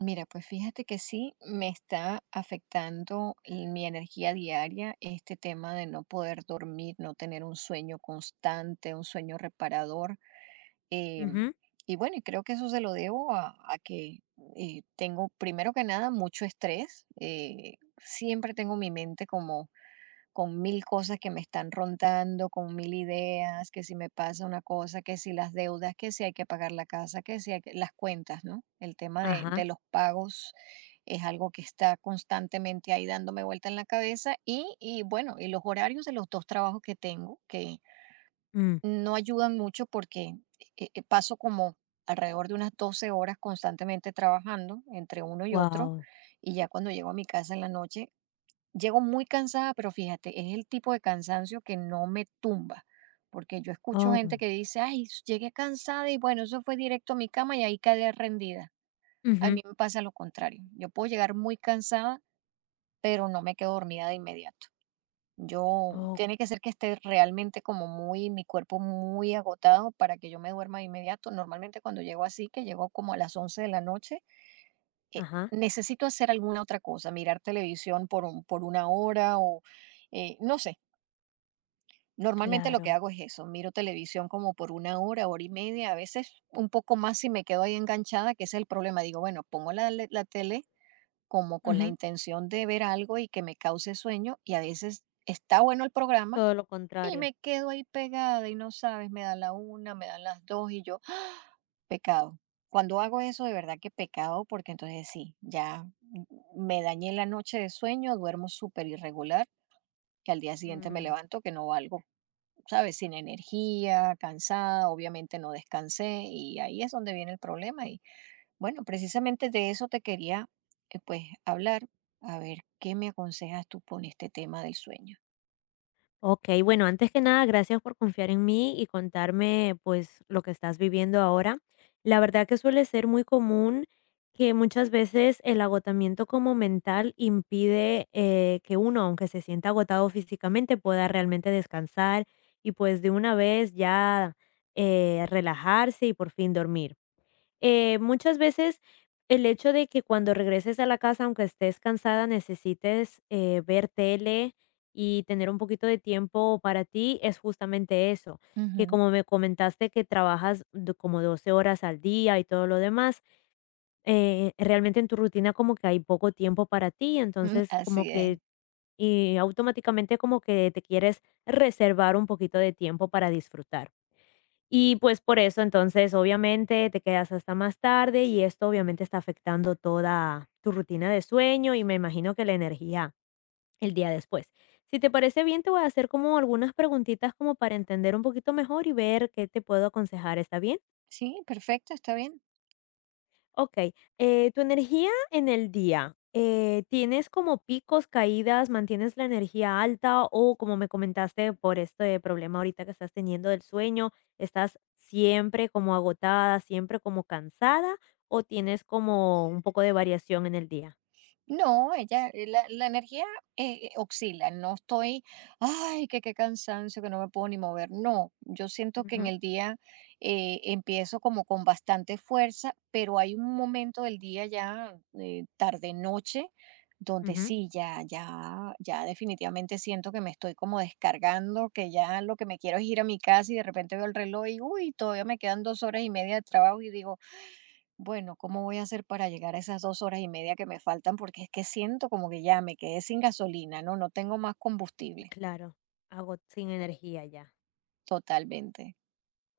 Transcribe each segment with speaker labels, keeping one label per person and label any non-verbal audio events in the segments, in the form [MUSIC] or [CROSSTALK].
Speaker 1: Mira, pues fíjate que sí, me está afectando mi energía diaria este tema de no poder dormir, no tener un sueño constante, un sueño reparador. eh,
Speaker 2: Ujú,
Speaker 1: y bueno, y creo que eso se lo debo a que tengo, primero que nada, mucho estrés. Siempre tengo mi mente como con mil cosas que me están rondando, con mil ideas, que si me pasa una cosa, que si las deudas, que si hay que pagar la casa, que si hay que- las cuentas, ¿no? El tema de
Speaker 2: ajá,
Speaker 1: los pagos es algo que está constantemente ahí dándome vuelta en la cabeza y bueno, y los horarios de los dos trabajos que tengo, que
Speaker 2: mm.
Speaker 1: no ayudan mucho porque paso como alrededor de unas 12 horas constantemente trabajando entre uno y otro
Speaker 2: Guau,
Speaker 1: y ya cuando llego a mi casa en la noche. Llego muy cansada, pero fíjate, es el tipo de cansancio que no me tumba, porque yo escucho gente
Speaker 2: oh.
Speaker 1: que dice, ay, llegué cansada y bueno, eso fue directo a mi cama y ahí quedé rendida. A
Speaker 2: Ujú.
Speaker 1: mí me pasa lo contrario. Yo puedo llegar muy cansada, pero no me quedo dormida de inmediato. Yo
Speaker 2: Oh,
Speaker 1: tiene que ser que esté realmente como muy, mi cuerpo muy agotado para que yo me duerma de inmediato. Normalmente cuando llego así, que llego como a las 11 de la noche, eh,
Speaker 2: ajá,
Speaker 1: necesito hacer alguna otra cosa, mirar televisión por, por una hora o no sé. Normalmente lo que
Speaker 2: claro.
Speaker 1: hago es eso, miro televisión como por una hora, hora y media, a veces un poco más si me quedo ahí enganchada, que ese es el problema. Digo, bueno, pongo la tele como con la
Speaker 2: Ujú,
Speaker 1: intención de ver algo y que me cause sueño y a veces está bueno el programa,
Speaker 2: todo lo
Speaker 1: y
Speaker 2: contrario.
Speaker 1: me quedo ahí pegada y no sabes, me dan la una, me dan las dos y yo, [GASPS] ¡ah! Pecado. Cuando hago eso, de verdad que pecado, porque entonces sí, ya me dañé la noche de sueño, duermo súper irregular, que al día siguiente me
Speaker 2: Mm.
Speaker 1: levanto que no valgo, ¿sabes? Sin energía, cansada, obviamente no descansé y ahí es donde viene el problema. Y bueno, precisamente de eso te quería, pues, hablar, a ver qué me aconsejas tú con este tema del sueño.
Speaker 2: Okey, bueno, antes que nada, gracias por confiar en mí y contarme, pues, lo que estás viviendo ahora. La verdad que suele ser muy común que muchas veces el agotamiento como mental impide, que uno, aunque se sienta agotado físicamente, pueda realmente descansar y, pues, de una vez ya, relajarse y por fin dormir. Muchas veces el hecho de que cuando regreses a la casa, aunque estés cansada, necesites ver tele y tener un poquito de tiempo para ti, es justamente eso, que
Speaker 1: Ujú,
Speaker 2: como me comentaste que trabajas como 12 horas al día y todo lo demás, realmente en tu rutina como que hay poco tiempo para ti,
Speaker 1: [LAUGHS] mm,
Speaker 2: entonces como
Speaker 1: así es.
Speaker 2: que y automáticamente como que te quieres reservar un poquito de tiempo para disfrutar. Y pues por eso, entonces, obviamente te quedas hasta más tarde y esto obviamente está afectando toda tu rutina de sueño y me imagino que la energía el día después. Si te parece bien, te voy a hacer como algunas preguntitas como para entender un poquito mejor y ver qué te puedo aconsejar, ¿está bien?
Speaker 1: Sí, perfecto, está bien.
Speaker 2: Okey, tu energía en el día, ¿tienes como picos, caídas, mantienes la energía alta? O como me comentaste, por este problema ahorita que estás teniendo del sueño, ¿estás siempre como agotada, siempre como cansada, o tienes como un poco de variación en el día?
Speaker 1: No, ella, la energía oscila, no estoy, ay, que qué cansancio, que no me puedo ni mover. No, yo siento que en
Speaker 2: Ujú,
Speaker 1: el día empiezo como con bastante fuerza, pero hay un momento del día ya, tarde noche, donde
Speaker 2: ujú,
Speaker 1: sí, ya, ya, ya definitivamente siento que me estoy como descargando, que ya lo que me quiero es ir a mi casa y de repente veo el reloj y, uy, todavía me quedan 2 horas y media de trabajo y digo, bueno, ¿cómo voy a hacer para llegar a esas 2 horas y media que me faltan? Porque es que siento como que ya me quedé sin gasolina, ¿no? No tengo más
Speaker 2: mm,
Speaker 1: combustible,
Speaker 2: claro, ago sin energía ya.
Speaker 1: totalmente.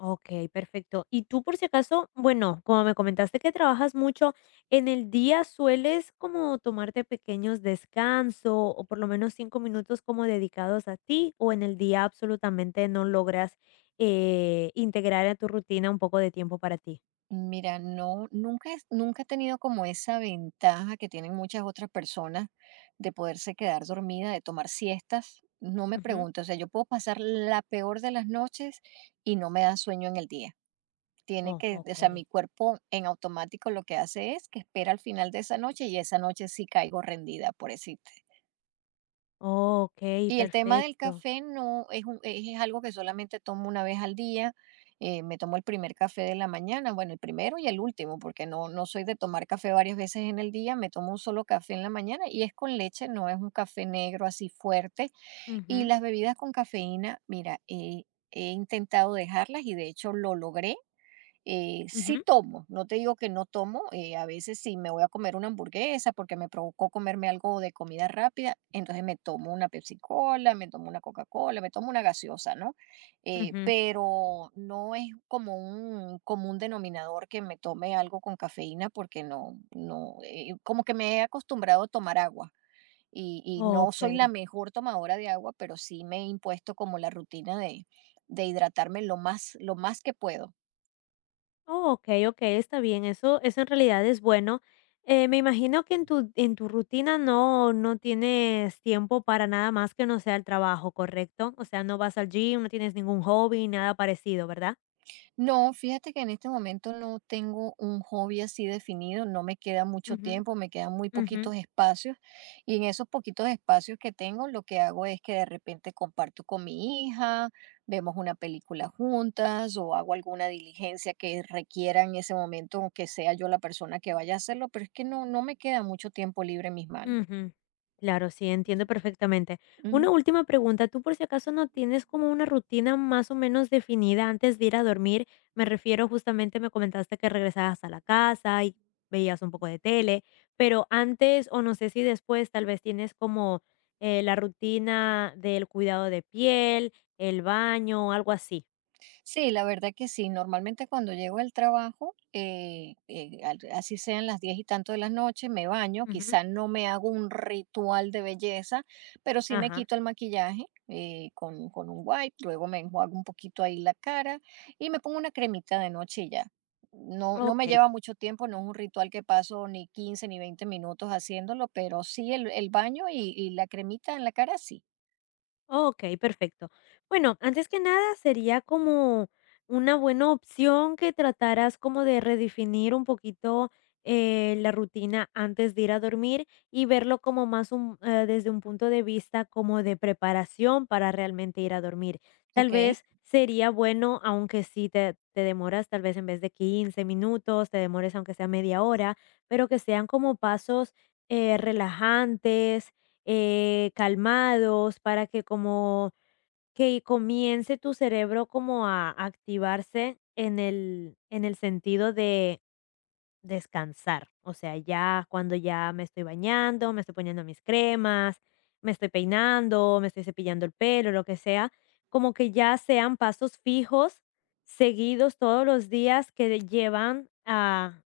Speaker 2: Ok, perfecto. Y tú por si acaso, bueno, como me comentaste que trabajas mucho, en el día sueles como tomarte pequeños descansos o por lo menos 5 minutos como dedicados a ti o en el día absolutamente no logras integrar a tu rutina un poco de tiempo para ti.
Speaker 1: Mira, no, nunca, nunca he tenido como esa ventaja que tienen muchas otras personas de poderse quedar dormida, de tomar siestas. No me
Speaker 2: Ujú.
Speaker 1: pregunto, o sea, yo puedo pasar la peor de las noches y no me da sueño en el día. Tiene
Speaker 2: Oh,
Speaker 1: que,
Speaker 2: ok.
Speaker 1: o sea, mi cuerpo en automático lo que hace es que espera al final de esa noche y esa noche sí caigo rendida, por eso.
Speaker 2: Ok,
Speaker 1: Y el tema del
Speaker 2: perfecto.
Speaker 1: café no es un es algo que solamente tomo una vez al día, me tomo el primer café de la mañana, bueno, el primero y el último, porque no no soy de tomar café varias veces en el día, me tomo un solo café en la mañana y es con leche, no es un café negro así fuerte. Y
Speaker 2: Ujú,
Speaker 1: las bebidas con cafeína, mira, he intentado dejarlas y de hecho lo logré. Sí
Speaker 2: ujú,
Speaker 1: tomo, no te digo que no tomo, a veces sí me voy a comer una hamburguesa porque me provocó comerme algo de comida rápida, entonces me tomo una Pepsi Cola, me tomo una Coca-Cola, me tomo una gaseosa, ¿no?
Speaker 2: ujú.
Speaker 1: Pero no es como un común denominador que me tome algo con cafeína porque no, no, como que me he acostumbrado a tomar agua. Y no
Speaker 2: Ok.
Speaker 1: soy la mejor tomadora de agua, pero sí me he impuesto como la rutina de hidratarme lo más que puedo.
Speaker 2: Oh, okey, okey, está bien, eso en realidad es bueno. Me imagino que en tu rutina no tienes tiempo para nada más que no sea el trabajo, ¿correcto? O sea, no vas al gym, no tienes ningún hobby, nada parecido, ¿verdad?
Speaker 1: No, fíjate que en este momento no tengo un hobby así definido, no me queda mucho
Speaker 2: Ujú,
Speaker 1: tiempo, me quedan muy
Speaker 2: ujú.
Speaker 1: poquitos espacios y en esos poquitos espacios que tengo lo que hago es que de repente comparto con mi hija, vemos una película juntas o hago alguna diligencia que requiera en ese momento que sea yo la persona que vaya a hacerlo, pero es que no, no me queda mucho tiempo libre en mis manos.
Speaker 2: Ujú. Claro, sí, entiendo perfectamente. Una
Speaker 1: Ujú.
Speaker 2: última pregunta, ¿tú por si acaso no tienes como una rutina más o menos definida antes de ir a dormir? Me refiero justamente, me comentaste que regresabas a la casa y veías un poco de tele, pero antes o no sé si después tal vez tienes como la rutina del cuidado de piel, el baño, algo así.
Speaker 1: Sí, la verdad que sí. Normalmente cuando llego al trabajo, así sean las 10 y tanto de la noche, me baño,
Speaker 2: Ujú.
Speaker 1: quizá no me hago un ritual de belleza, pero sí me
Speaker 2: Ajá,
Speaker 1: quito el maquillaje con un wipe, luego me enjuago un poquito ahí la cara y me pongo una cremita de noche y ya. No, no
Speaker 2: ok,
Speaker 1: me lleva mucho tiempo, no es un ritual que paso ni 15 ni 20 minutos haciéndolo, pero sí el baño y la cremita en la cara, sí.
Speaker 2: okey, perfecto. Bueno, antes que nada, sería como una buena opción que trataras como de redefinir un poquito, la rutina antes de ir a dormir y verlo como más un desde un punto de vista como de preparación para realmente ir a dormir. Tal
Speaker 1: Ok,
Speaker 2: vez sería bueno, aunque sí te demoras, tal vez en vez de 15 minutos, te demores aunque sea media hora, pero que sean como pasos, relajantes, calmados, para que como que comience tu cerebro como a activarse en el sentido de descansar. O sea, ya cuando ya me estoy bañando, me estoy poniendo mis cremas, me estoy peinando, me estoy cepillando el pelo, lo que sea, como que ya sean pasos fijos, seguidos todos los días que llevan a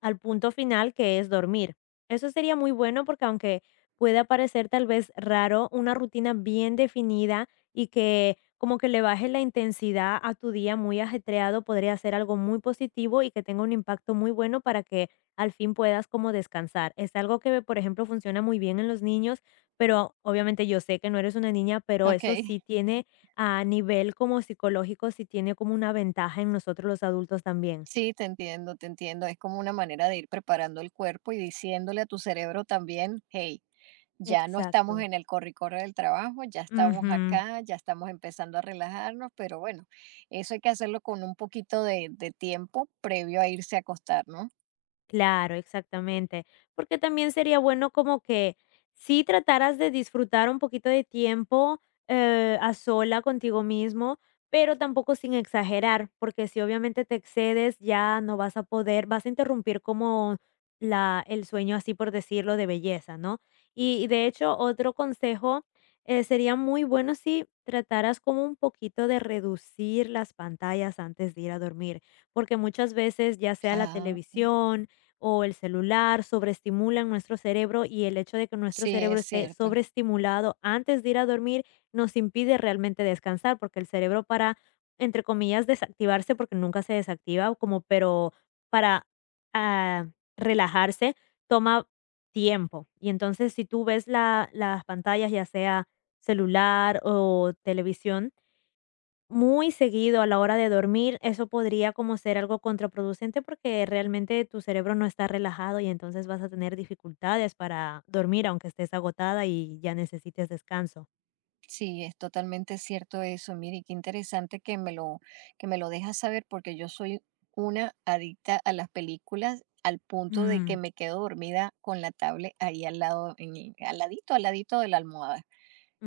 Speaker 2: al punto final, que es dormir. Eso sería muy bueno porque aunque pueda parecer tal vez raro, una rutina bien definida y que como que le bajes la intensidad a tu día muy ajetreado podría ser algo muy positivo y que tenga un impacto muy bueno para que al fin puedas como descansar. Es algo que, por ejemplo, funciona muy bien en los niños, pero obviamente yo sé que no eres una niña, pero
Speaker 1: ok.
Speaker 2: eso sí tiene a nivel como psicológico, sí tiene como una ventaja en nosotros los adultos también.
Speaker 1: Sí, te entiendo, te entiendo. Es como una manera de ir preparando el cuerpo y diciéndole a tu cerebro también, hey, ya no estamos
Speaker 2: Exacto.
Speaker 1: en el corre-corre del trabajo, ya estamos
Speaker 2: Ujú.
Speaker 1: acá, ya estamos empezando a relajarnos, pero bueno, eso hay que hacerlo con un poquito de tiempo previo a irse a acostar, ¿no?
Speaker 2: Claro, exactamente. Porque también sería bueno como que si trataras de disfrutar un poquito de tiempo a sola contigo mismo, pero tampoco sin exagerar, porque si obviamente te excedes ya no vas a poder, vas a interrumpir como la, el sueño, así por decirlo, de belleza, ¿no? Y de hecho, otro consejo sería muy bueno si trataras como un poquito de reducir las pantallas antes de ir a dormir, porque muchas veces ya sea la
Speaker 1: Ah,
Speaker 2: televisión, o el celular sobreestimulan nuestro cerebro y el hecho de que nuestro
Speaker 1: sí,
Speaker 2: cerebro
Speaker 1: es
Speaker 2: esté
Speaker 1: cierto.
Speaker 2: sobreestimulado antes de ir a dormir nos impide realmente descansar, porque el cerebro para, entre comillas, desactivarse, porque nunca se desactiva, como pero para ah, relajarse, toma tiempo. Y entonces si tú ves las pantallas, ya sea celular o televisión, muy seguido a la hora de dormir, eso podría como ser algo contraproducente porque realmente tu cerebro no está relajado y entonces vas a tener dificultades para dormir aunque estés agotada y ya necesites descanso.
Speaker 1: Sí, es totalmente cierto eso. Mire, y qué interesante que que me lo dejas saber porque yo soy una adicta a las películas al punto de que
Speaker 2: Mm.
Speaker 1: me quedo dormida con la tablet ahí al lado, al ladito de la almohada.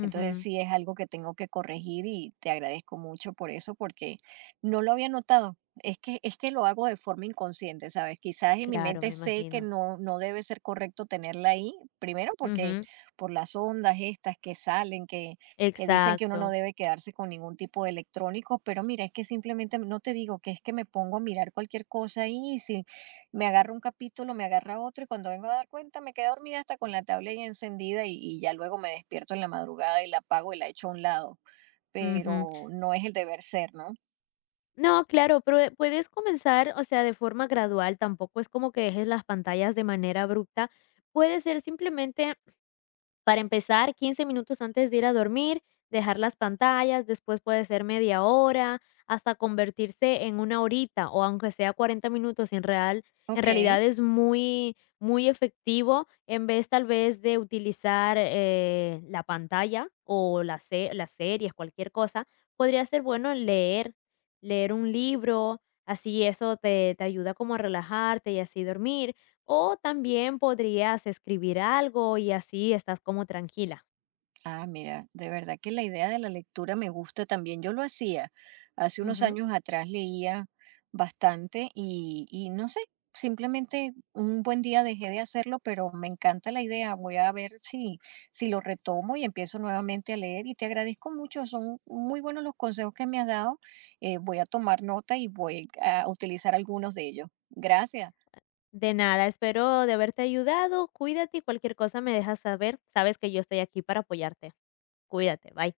Speaker 1: Entonces sí es algo que tengo que corregir y te agradezco mucho por eso porque no lo había notado. Es que lo hago de forma inconsciente, ¿sabes? Quizás en mi
Speaker 2: claro,
Speaker 1: mente
Speaker 2: me
Speaker 1: sé que
Speaker 2: imagino.
Speaker 1: no, no debe ser correcto tenerla ahí, primero porque
Speaker 2: Ujú,
Speaker 1: por las ondas estas que salen, que dicen que uno no
Speaker 2: exacto.
Speaker 1: debe quedarse con ningún tipo de electrónico, pero mira, es que simplemente no te digo que es que me pongo a mirar cualquier cosa ahí y si me agarra un capítulo, me agarra otro y cuando vengo a dar cuenta me quedé dormida hasta con la tablet ahí encendida y ya luego me despierto en la madrugada y la apago y la echo a un lado,
Speaker 2: Ujú.
Speaker 1: pero no es el deber ser, ¿no?
Speaker 2: No, claro, pero, puedes comenzar, o sea, de forma gradual, tampoco es como que dejes las pantallas de manera abrupta. Puede ser simplemente para empezar, 15 minutos antes de ir a dormir, dejar las pantallas, después puede ser media hora, hasta convertirse en una horita o aunque sea 40 minutos en real. En
Speaker 1: Ok.
Speaker 2: realidad es muy, muy efectivo en vez tal vez de utilizar la pantalla o las series, cualquier cosa. Podría ser bueno leer, leer un libro, así eso te, te ayuda como a relajarte y así dormir o también podrías escribir algo y así estás como tranquila.
Speaker 1: Ah, mira, de verdad que la idea de la lectura me gusta también. Yo lo hacía. Hace unos
Speaker 2: Ujú.
Speaker 1: años atrás leía bastante y no sé, simplemente un buen día dejé de hacerlo, pero me encanta la idea. Voy a ver si lo retomo y empiezo nuevamente a leer. Y te agradezco mucho, son muy buenos los consejos que me has dado. Voy a tomar nota y voy a utilizar algunos de ellos. Gracias.
Speaker 2: De nada, espero de haberte ayudado. Cuídate y cualquier cosa me dejas saber. Sabes que yo estoy aquí para apoyarte. Cuídate, bye.